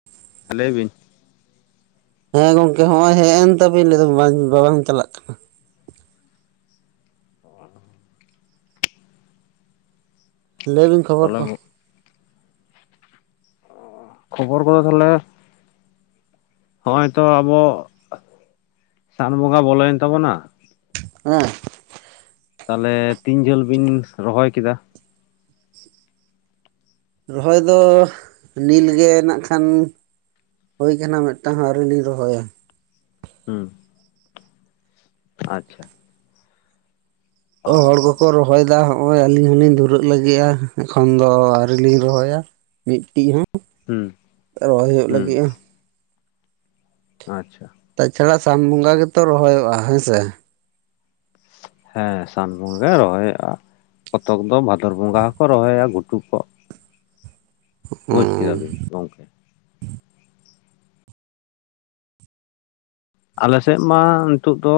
[inaudible] ᱞᱟᱹᱭ ᱵᱤᱱ ᱦᱮᱸ ᱜᱚᱝᱠᱮ ᱦᱚᱜᱼᱚᱭ ᱦᱮᱡ ᱮᱱ ᱛᱟᱵᱮ ᱞᱟᱹᱭ ᱵᱟᱵᱟᱧ ᱪᱟᱞᱟᱜ ᱠᱟᱱᱟ᱾ ᱞᱟᱹᱭᱵᱤᱱ ᱠᱷᱚᱵᱚᱨ ᱠᱚ᱾ ᱛᱟᱦᱚᱞᱮ ᱠᱷᱚᱵᱚᱨ ᱠᱚᱫᱚ ᱛᱟᱦᱚᱞᱮ ᱦᱚᱜᱼᱚᱭ ᱛᱚ ᱟᱵᱚ ᱥᱟᱱ ᱵᱚᱸᱜᱟ ᱵᱚᱞᱚᱭᱮᱱ ᱛᱟᱵᱚᱱᱟ ᱦᱮᱸ ᱾ ᱛᱟᱦᱚᱞᱮ ᱛᱤᱱ ᱡᱷᱟᱹᱞ ᱵᱤᱱ ᱨᱚᱦᱚᱭ ᱠᱮᱫᱟ? ᱨᱚᱦᱚᱭ ᱫᱚ ᱱᱤᱞᱜᱮ ᱱᱟᱜ ᱠᱷᱟᱱ ᱦᱳᱭ ᱠᱟᱱᱟ ᱢᱤᱫᱴᱟᱝ ᱟᱹᱣᱨᱤ ᱞᱤᱧ ᱨᱚᱦᱚᱭᱟ, ᱦᱩᱸ ᱟᱪᱪᱷᱟ ᱾ ᱚ ᱦᱚᱲ ᱠᱚᱠᱚ ᱨᱚᱦᱚᱭ ᱫᱟ, ᱱᱚᱜᱭ ᱟᱹᱞᱤᱧ ᱦᱚᱞᱤᱧ ᱫᱷᱩᱨᱟᱹᱜ ᱞᱟᱹᱜᱤᱫᱼᱟ ᱮᱠᱷᱚᱱ ᱫᱚ ᱟᱹᱣ ᱞᱤᱧ ᱨᱚᱦᱚᱭᱟ ᱢᱤᱫᱴᱤᱡ ᱦᱚᱸ ᱦᱩᱸ ᱾ ᱨᱚᱦᱚᱭ ᱦᱩᱭᱩᱜ ᱦᱩᱸ ᱞᱟᱹᱜᱤᱫᱼᱟ ᱾ ᱟᱪᱪᱷᱟ ᱾ ᱛᱟᱪᱷᱟᱲᱟ ᱥᱟᱱ ᱵᱚᱸᱜᱟ ᱜᱮᱛᱚ ᱨᱚᱦᱚᱭᱚᱜᱼᱟ ᱦᱮᱸ ᱥᱮ ᱾ ᱦᱮᱸ ᱥᱟᱱ ᱵᱚᱸᱜᱟ ᱜᱮ ᱨᱚᱦᱚᱭᱚ-ᱟ, ᱠᱚᱛᱚᱠ ᱫᱚ ᱵᱷᱟᱫᱚᱨ ᱵᱚᱸᱜᱟ ᱦᱚᱠᱚ ᱨᱚᱦᱚᱭᱟ ᱜᱷᱩᱴᱩ ᱠᱚ, ᱵᱩᱡᱽ ᱦᱩᱸ ᱠᱮᱫᱟᱵᱤᱱ ᱜᱚᱢᱠᱮ ᱾ ᱟᱞᱮ ᱥᱮᱫ ᱢᱟ ᱱᱤᱛᱳᱜ ᱫᱚ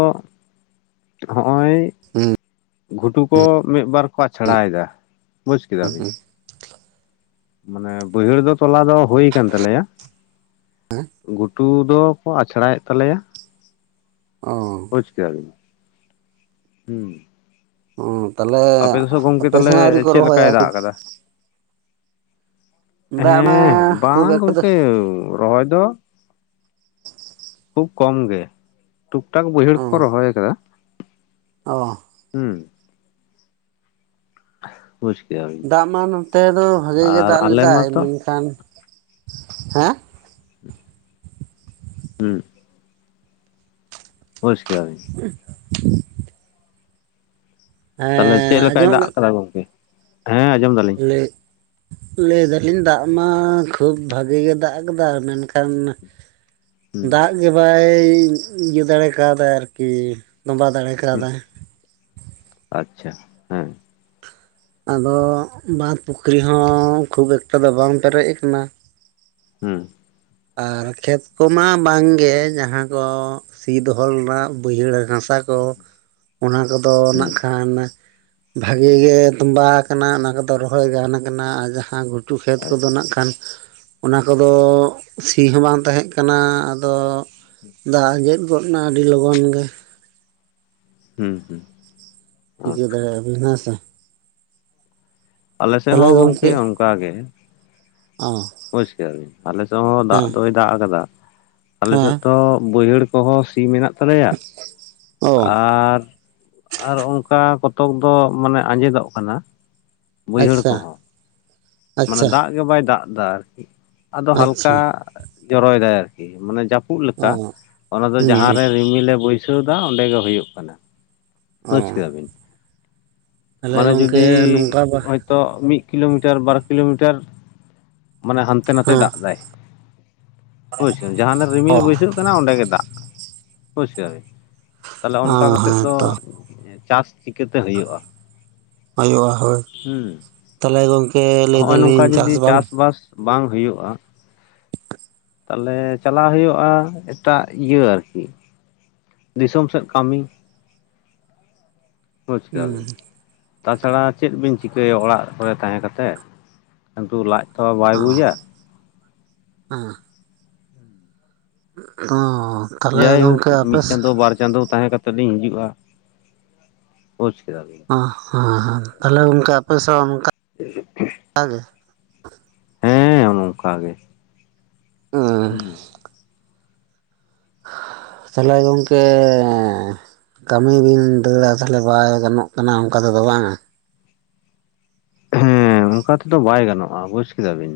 ᱦᱚᱜᱼᱚᱭ ᱦᱩᱸ ᱜᱷᱩᱴᱩ ᱠᱚ ᱢᱤᱫ ᱵᱟᱨ ᱠᱚ ᱟᱪᱷᱲᱟᱭ ᱮᱫᱟ ᱾ ᱵᱩᱡᱽ ᱠᱮᱫᱟ ᱵᱤᱱ ᱾ ᱢᱟᱱᱮ ᱵᱟᱹᱭᱦᱟᱹᱲ ᱫᱚ ᱛᱚᱞᱟ ᱫᱚ ᱦᱩᱭ ᱟᱠᱟᱱ ᱛᱟᱞᱮᱭᱟ ᱾ ᱜᱩᱴᱩ ᱜᱷᱩᱴᱩ ᱫᱚᱠᱚ ᱟᱪᱷᱲᱟᱭᱮᱫ ᱛᱟᱞᱮᱭᱟ ᱾ ᱚ ᱵᱩᱡ ᱠᱮᱫᱟ ᱵᱤᱱ ᱾ ᱦᱩᱸ ᱚᱸ ᱛᱟᱦᱚᱞᱮ ᱟᱯᱮ ᱫᱚ ᱜᱚᱝᱠᱮ ᱟᱯᱮ ᱥᱮᱫ ᱛᱟᱦᱚᱞᱮ ᱦᱚᱸ ᱟᱹᱣᱨᱤ ᱠᱚ ᱪᱮᱫ ᱨᱚᱦᱭᱟ? ᱞᱮᱠᱟᱭ ᱫᱟᱜ ᱟᱠᱟᱫᱟ? ᱫᱟᱜ ᱢᱟ ᱦᱮᱸ ᱠᱷᱩᱵ ᱵᱟᱝ ᱮᱠᱴᱟ ᱫᱚ ᱜᱚᱢᱠᱮ ᱨᱚᱦᱚᱭ ᱫᱚ ᱠᱷᱩᱵ ᱠᱚᱢ ᱜᱮ ᱴᱩᱠ ᱴᱟᱠ ᱵᱟᱹᱭᱦᱟᱹᱲ ᱚ ᱠᱚᱠᱚ ᱨᱚᱦᱚᱭ ᱟᱠᱟᱫᱟ ᱚ ᱦᱩᱸ ᱾ ᱵᱩᱡ ᱠᱮᱫᱟᱵᱤᱱ ᱾ ᱫᱟᱜ ᱢᱟ ᱱᱚᱛᱮ ᱫᱚ ᱵᱷᱟᱜᱤ ᱜᱮ ᱫᱟᱜ ᱟᱞᱮ ᱞᱮᱫᱟᱭ ᱢᱟᱛᱚ ᱢᱮᱱᱠᱷᱟᱱ ᱦᱮᱸ ᱦᱩᱸ ᱵᱩᱡ ᱠᱮᱫᱟᱵᱤᱱ ᱾ [unintelligible] ᱛᱟᱦᱚᱞᱮ ᱦᱮᱸ ᱪᱮᱫ ᱞᱮᱠᱟᱭ ᱫᱟᱜ ᱟᱸᱡᱚᱢᱚᱜ ᱟᱠᱟᱫᱟ ᱜᱚᱝᱠᱮ? ᱦᱮᱸ ᱟᱸᱡᱚᱢ ᱫᱟ [unintelligible] ᱞᱟᱹᱭᱫᱟᱞᱤᱧ ᱫᱟᱜ ᱢᱟ ᱠᱷᱩᱵ ᱵᱷᱟᱜᱤ ᱜᱮ ᱫᱟᱜ ᱠᱟᱫᱟ ᱢᱮᱱᱠᱷᱟᱱᱼᱼ ᱦᱩᱸ ᱫᱟᱜ ᱜᱮ ᱵᱟᱭ ᱤᱭᱟᱹ ᱫᱟᱲᱮ ᱠᱟᱣᱫᱟᱭ ᱟᱨᱠᱤ ᱛᱚᱵᱟ ᱫᱟᱲᱮ ᱠᱟᱣ ᱦᱩᱸ ᱟᱪᱪᱷᱟ ᱦᱮᱸ ᱟᱫᱚ ᱵᱟᱸᱫᱽ ᱯᱩᱠᱷᱨᱤ ᱦᱚᱸ ᱠᱷᱩᱵ ᱮᱠᱴᱟ ᱫᱚ ᱵᱟᱝ ᱯᱮᱨᱮᱡ ᱠᱟᱱᱟ ᱾ ᱦᱩᱸ ᱟᱨ ᱠᱷᱮᱛ ᱠᱚᱢᱟ ᱵᱟᱝᱜᱮ ᱡᱟᱦᱟᱸ ᱠᱚ ᱥᱤ ᱫᱚᱦᱚ ᱞᱮᱱᱟ ᱵᱟᱹᱭᱦᱟᱹᱲ ᱦᱟᱥᱟ ᱠᱚ ᱚᱱᱟ ᱠᱚᱫᱚ ᱦᱩᱸ ᱱᱟᱜ ᱠᱷᱟᱱ ᱵᱷᱟᱜᱤ ᱜᱮ ᱛᱚᱸᱵᱟ ᱟᱠᱟᱱᱟ ᱚᱱᱟ ᱠᱚᱫᱚ ᱨᱚᱦᱚᱭ ᱜᱟᱱ ᱟᱠᱟᱱᱟ ᱟᱨ ᱡᱟᱦᱟᱸ ᱜᱷᱩᱴᱩ ᱜᱷᱩᱴᱩ ᱴᱩ ᱠᱷᱮᱛ ᱠᱚᱫᱚ ᱟᱪᱪᱷᱟ ᱱᱟᱜ ᱠᱷᱟᱱ ᱚᱱᱟ ᱠᱚᱫᱚ ᱥᱤ ᱦᱚᱸ ᱵᱟᱝ ᱛᱟᱦᱮᱸ ᱠᱟᱱᱟ ᱟᱫᱚ ᱫᱟᱜ ᱟᱸᱡᱮᱫ ᱜᱚᱫ ᱮᱱᱟ ᱟᱹᱰᱤ ᱞᱚᱜᱚᱱ ᱜᱮ ᱾ ᱦᱩᱸ ᱦᱩᱸ ᱾ ᱴᱤᱠᱟᱹ ᱫᱟᱲᱮᱭᱟᱜᱼᱟ ᱵᱤᱱ ᱦᱮᱸᱥᱮ ᱾ ᱟᱞᱮᱥᱮᱜ ᱛᱟᱦᱚᱞᱮ ᱦᱚᱸ ᱜᱚᱝᱠᱮ ᱚᱸᱠᱟ ᱜᱮ᱾ ᱟᱦ, ᱵᱩᱡᱽ ᱠᱮᱜᱼᱟ ᱵᱮᱱ, ᱟᱞᱮ ᱥᱮᱜ ᱦᱚᱸ ᱫᱟᱜ ᱫᱚᱭ ᱫᱟᱜ ᱟᱠᱟᱫᱟ, ᱟᱞᱮᱥᱮᱫ ᱦᱮᱸ ᱫᱚ ᱵᱟᱹᱭᱦᱟᱹᱲ ᱠᱚᱦᱚ ᱥᱤ ᱢᱮᱱᱟᱜ ᱛᱟᱞᱮᱭᱟ ᱚ ᱟᱨᱻ ᱟᱨ ᱚᱱᱠᱟ ᱠᱚᱛᱚᱵ ᱫᱚ ᱢᱟᱱᱮ ᱟᱸᱡᱮᱫᱚᱜ ᱠᱟᱱᱟ ᱵᱟᱹᱭᱦᱟᱹᱲ ᱟᱪᱪᱷᱟ ᱠᱚᱦᱚᱸ᱾ ᱢᱟᱱᱮ ᱟᱪᱪᱷᱟ ᱫᱟᱜ ᱜᱮ ᱵᱟᱭ ᱫᱟᱜ ᱮᱫᱟ ᱟᱨᱠᱤ, ᱟᱫᱚ ᱟᱪᱪᱷᱟ ᱦᱟᱞᱠᱟ ᱡᱚᱨᱚᱭᱮᱫᱟᱭ ᱟᱨᱠᱤ ᱢᱟᱱᱮ ᱡᱟᱹᱯᱩᱫ ᱞᱮᱠᱟ, ᱚ ᱚᱱᱟ ᱫᱚ ᱦᱩᱸ ᱡᱟᱦᱟᱸ ᱦᱩᱸ ᱨᱮ ᱨᱤᱢᱤᱞ ᱮ ᱵᱟᱹᱭ ᱪᱷᱟᱹᱣ ᱮᱫᱟ ᱚᱸᱰᱮ ᱜᱮ ᱦᱩᱭᱩᱜ ᱠᱟᱱᱟ᱾ ᱚ ᱵᱟᱹᱡᱽ ᱠᱮᱫᱟ ᱵᱤᱱ, ᱛᱟᱦᱚᱞᱮ ᱢᱟᱱᱮ ᱜᱚᱢᱠᱮ ᱡᱩᱫᱤ ᱱᱚᱝᱠᱟ ᱵᱟ ᱚᱸᱡᱽ- ᱛᱚᱜ ᱢᱤᱫ ᱠᱤᱞᱳᱢᱤᱴᱟᱨ, ᱵᱟᱨ ᱠᱤᱞᱳᱢᱤᱴᱟᱨ ᱢᱟᱱᱮ ᱦᱟᱱᱛᱮ ᱱᱟᱛᱮ ᱦᱮᱸ ᱫᱟᱜ ᱮᱫᱟᱭ᱾ ᱦᱳᱭ ᱥᱮᱢ, ᱡᱟᱦᱟᱸᱱᱟ ᱨᱮ ᱨᱤᱢᱤᱞ ᱚ ᱵᱟᱹᱭᱥᱟᱹᱜ ᱠᱟᱱᱟ ᱚᱸᱰᱮ ᱜᱮ ᱫᱟᱜ, ᱵᱩᱡᱽ ᱠᱮᱫᱟ ᱵᱤᱱ? ᱛᱟᱞᱮ ᱚᱱᱠᱟ ᱦᱮᱸ ᱠᱟᱛᱮᱜ ᱦᱮᱸ ᱫᱚ ᱛᱚ ᱮᱸ ᱪᱟᱥ ᱪᱤᱠᱟᱹᱛᱮ ᱦᱩᱭᱩᱜᱼᱟ? ᱦᱩᱭᱩᱜᱼᱟ ᱦᱳᱭ ᱦᱩᱸ ᱛᱟᱦᱮᱞᱮ ᱜᱚᱝᱠᱮ ᱞᱟᱹᱭ ᱮᱫᱟ ᱦᱚᱜᱼᱚᱭ ᱱᱚᱝᱠᱟ ᱞᱤᱧ ᱪᱟᱥ ᱡᱩᱫᱤ ᱵᱟᱝ? ᱪᱟᱥᱵᱟᱥ ᱵᱟᱝ ᱦᱩᱭᱩᱜᱼᱟ᱾ ᱛᱟᱦᱮᱞᱮ ᱪᱟᱞᱟᱜ ᱦᱩᱭᱩᱜᱼᱟ ᱮᱴᱟᱜ ᱤᱭᱟᱹ ᱟᱨ ᱠᱤ, ᱫᱤᱥᱚᱢ ᱥᱮᱫ ᱠᱟᱢᱤ, ᱵᱩᱡᱽ ᱠᱮᱫᱟ ᱦᱩᱸ ᱵᱤᱱ᱾ ᱛᱟᱪᱷᱟᱲᱟ ᱪᱮᱫ ᱵᱤᱱ ᱪᱤᱠᱟᱹᱭᱟ ᱚᱲᱟᱜ ᱠᱚᱨᱮ ᱛᱟᱦᱮᱸ ᱠᱟᱛᱮᱫ, ᱠᱤᱱᱛᱩ ᱞᱟᱡ ᱛᱚ ᱵᱟᱭ ᱵᱩᱡᱼᱟ, ᱟᱸᱦ, ᱦᱟᱸᱜ, ᱦᱚᱸ ᱻ ᱡᱟᱭᱦᱩᱠ ᱢᱤᱫ ᱪᱟᱸᱫᱳ ᱵᱟᱨ ᱪᱟᱸᱫᱳ ᱛᱟᱦᱮᱸ ᱠᱟᱛᱮᱫ ᱞᱤᱧ ᱦᱤᱡᱩᱜᱼᱟ, ᱵᱩᱡᱽ ᱠᱮᱫᱟ ᱵᱤᱱ᱾ ᱚᱸᱦ, ᱦᱚᱸ ᱦᱮᱸ ᱛᱟᱦᱮᱞᱮ ᱚᱱᱠᱟ ᱟᱯᱮᱥᱚᱜ ᱚᱱᱠᱟ [inaudible] ᱠᱟ ᱜᱮ᱾ ᱦᱮᱸ ᱚᱱᱼᱚᱱᱠᱟ ᱜᱮ, ᱦᱩᱸ᱾ [unintelligible] ᱛᱟᱦᱚᱞᱮ ᱜᱚᱝᱠᱮ ᱮᱸᱻᱦ, ᱠᱟᱹᱢᱤ ᱵᱤᱱ ᱫᱟᱹᱲᱼᱟ ᱛᱟᱦᱮᱞᱮ ᱵᱟᱭ ᱜᱟᱱᱚᱜ ᱠᱟᱱᱟ ᱚᱸᱠᱟ ᱛᱮᱫᱚ ᱵᱟᱝᱼᱟ? ᱦᱮᱸ ᱚᱱᱠᱟ ᱛᱮᱫᱚ ᱵᱟᱭ ᱜᱟᱱᱚᱜᱼᱟ ᱵᱩᱡᱽ ᱠᱮᱫᱟ ᱵᱤᱱ᱾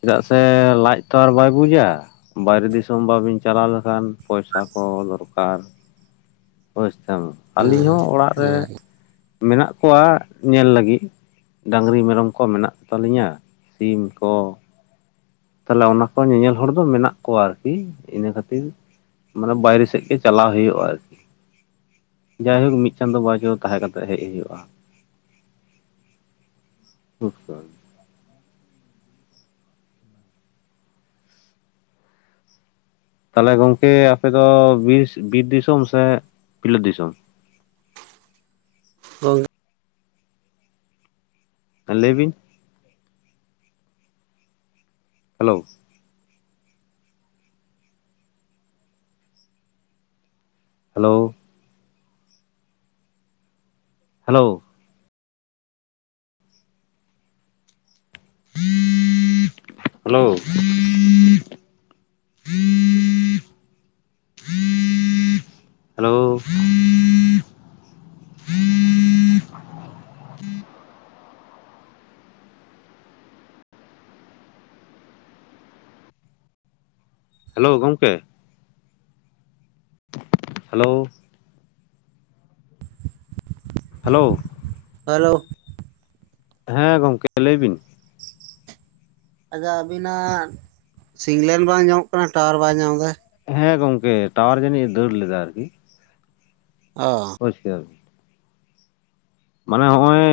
ᱪᱮᱫᱟᱜ ᱥᱮ ᱞᱟᱡ ᱛᱚ ᱟᱨ ᱵᱟᱭ ᱵᱩᱡᱽᱼᱟ᱾ ᱵᱟᱭᱨᱮ ᱫᱤᱥᱚᱢ ᱵᱟᱹᱵᱤᱱ ᱪᱟᱞᱟᱣ ᱞᱮᱠᱷᱟᱱ, ᱯᱚᱭᱥᱟ ᱠᱚ ᱫᱚᱨᱠᱟᱨ᱾ ᱵᱩᱡᱽ ᱛᱟᱢ ᱟᱹᱞᱤᱧ ᱦᱮᱸ ᱦᱚᱸ ᱚᱲᱟᱜ ᱨᱮ ᱦᱮᱸ ᱢᱮᱱᱟᱜ ᱠᱚᱣᱟ ᱧᱮᱞ ᱞᱟᱹᱜᱤᱫ, ᱰᱟᱺᱜᱽᱨᱤ ᱢᱮᱨᱚᱢ ᱠᱚ ᱢᱮᱱᱟᱜ ᱠᱚ ᱛᱟᱹᱞᱤᱧᱟ, ᱥᱤᱢ ᱠᱚ ᱛᱟᱦᱮᱞᱮ ᱚᱱᱟ ᱠᱚ ᱧᱮᱧᱮᱞ ᱧᱮᱧᱮᱞ ᱦᱚᱲ ᱫᱚ ᱢᱮᱱᱟᱜ ᱠᱚᱣᱟ ᱟᱨᱠᱤ ᱤᱱᱟᱹ ᱠᱷᱟᱹᱛᱤᱨ ᱢᱟᱱᱮ ᱵᱟᱭᱨᱮ ᱥᱮᱫ ᱜᱮ ᱪᱟᱞᱟᱣ ᱦᱩᱭᱩᱜᱼᱟ ᱟᱨᱠᱤ, ᱡᱟᱭᱦᱩᱠ ᱢᱤᱫ ᱪᱟᱸᱫᱳ ᱵᱟᱨ ᱪᱟᱸᱫᱳ ᱛᱟᱦᱮᱸ ᱠᱟᱛᱮᱜ ᱦᱮᱜ ᱦᱩᱭᱩᱜᱼᱟ᱾ ᱛᱚᱛᱠᱟᱞ! ᱛᱟᱦᱚᱞᱮ ᱜᱚᱝᱠᱮ ᱟᱯᱮ ᱫᱚ ᱵᱤᱥ ᱵᱤᱨ ᱫᱤᱥᱚᱢ ᱥᱮᱸᱜ ᱯᱤᱞᱟᱹᱯ ᱫᱤᱥᱚᱢ? ᱦᱚᱭ, ᱦᱮᱸ ᱞᱟᱹᱭ ᱵᱤᱱ? Hello! Hello, hello hello [unintelligible] hello hello ᱜᱚᱝᱠᱮ? Hello hello hello! ᱦᱮᱸ ᱜᱚᱝᱠᱮ ᱞᱟᱹᱭ ᱵᱤᱱ? ᱟᱪᱪᱷᱟ ᱟᱵᱤᱱᱟᱜ ᱥᱤᱝᱞᱮᱱ ᱵᱟᱝ ᱧᱟᱢᱚᱜ ᱠᱟᱱᱟ ᱴᱟᱣᱟᱨ ᱵᱟᱭ ᱧᱟᱢ ᱫᱟᱭ ᱾ ᱦᱮᱸ ᱜᱚᱝᱠᱮ ᱴᱟᱣᱟᱨ ᱡᱟᱹᱱᱤᱡ ᱮ ᱫᱟᱹᱲ ᱞᱮᱫᱟ ᱟᱨᱠᱤ ᱾ ᱚ ᱵᱩᱡ ᱠᱮᱫᱟ ᱵᱤᱱ ᱾ ᱢᱟᱱᱮ ᱦᱚᱸᱜᱼᱚᱭ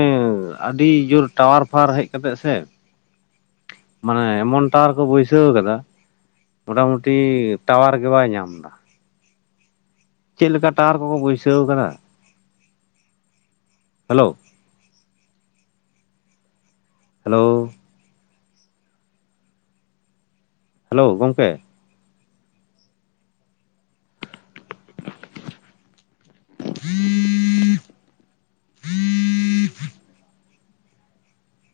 ᱟᱹᱰᱤ ᱡᱳᱨ ᱴᱟᱣᱟᱨ ᱯᱷᱟᱣᱟᱨ ᱦᱮᱡ ᱠᱟᱛᱮᱜ ᱥᱮ, ᱢᱟᱱᱮ ᱮᱢᱚᱱ ᱴᱟᱣᱟᱨ ᱠᱚ ᱵᱟᱹᱭᱥᱟᱹᱣ ᱠᱟᱫᱟ ᱢᱳᱴᱟᱢᱩᱴᱤ ᱴᱟᱣᱟᱨ ᱜᱮ ᱵᱟᱭ ᱧᱟᱢ ᱫᱟ ᱾ ᱪᱤᱫ ᱞᱮᱠᱟ ᱴᱟᱣᱟᱨ ᱠᱚᱠᱚ ᱵᱟᱹᱭᱥᱟᱹᱣ ᱠᱟᱫᱟ! ᱦᱮᱞᱳ! ᱦᱮᱞᱳᱻ ᱦᱮᱞᱳ ᱜᱚᱝᱠᱮ! [inaudible]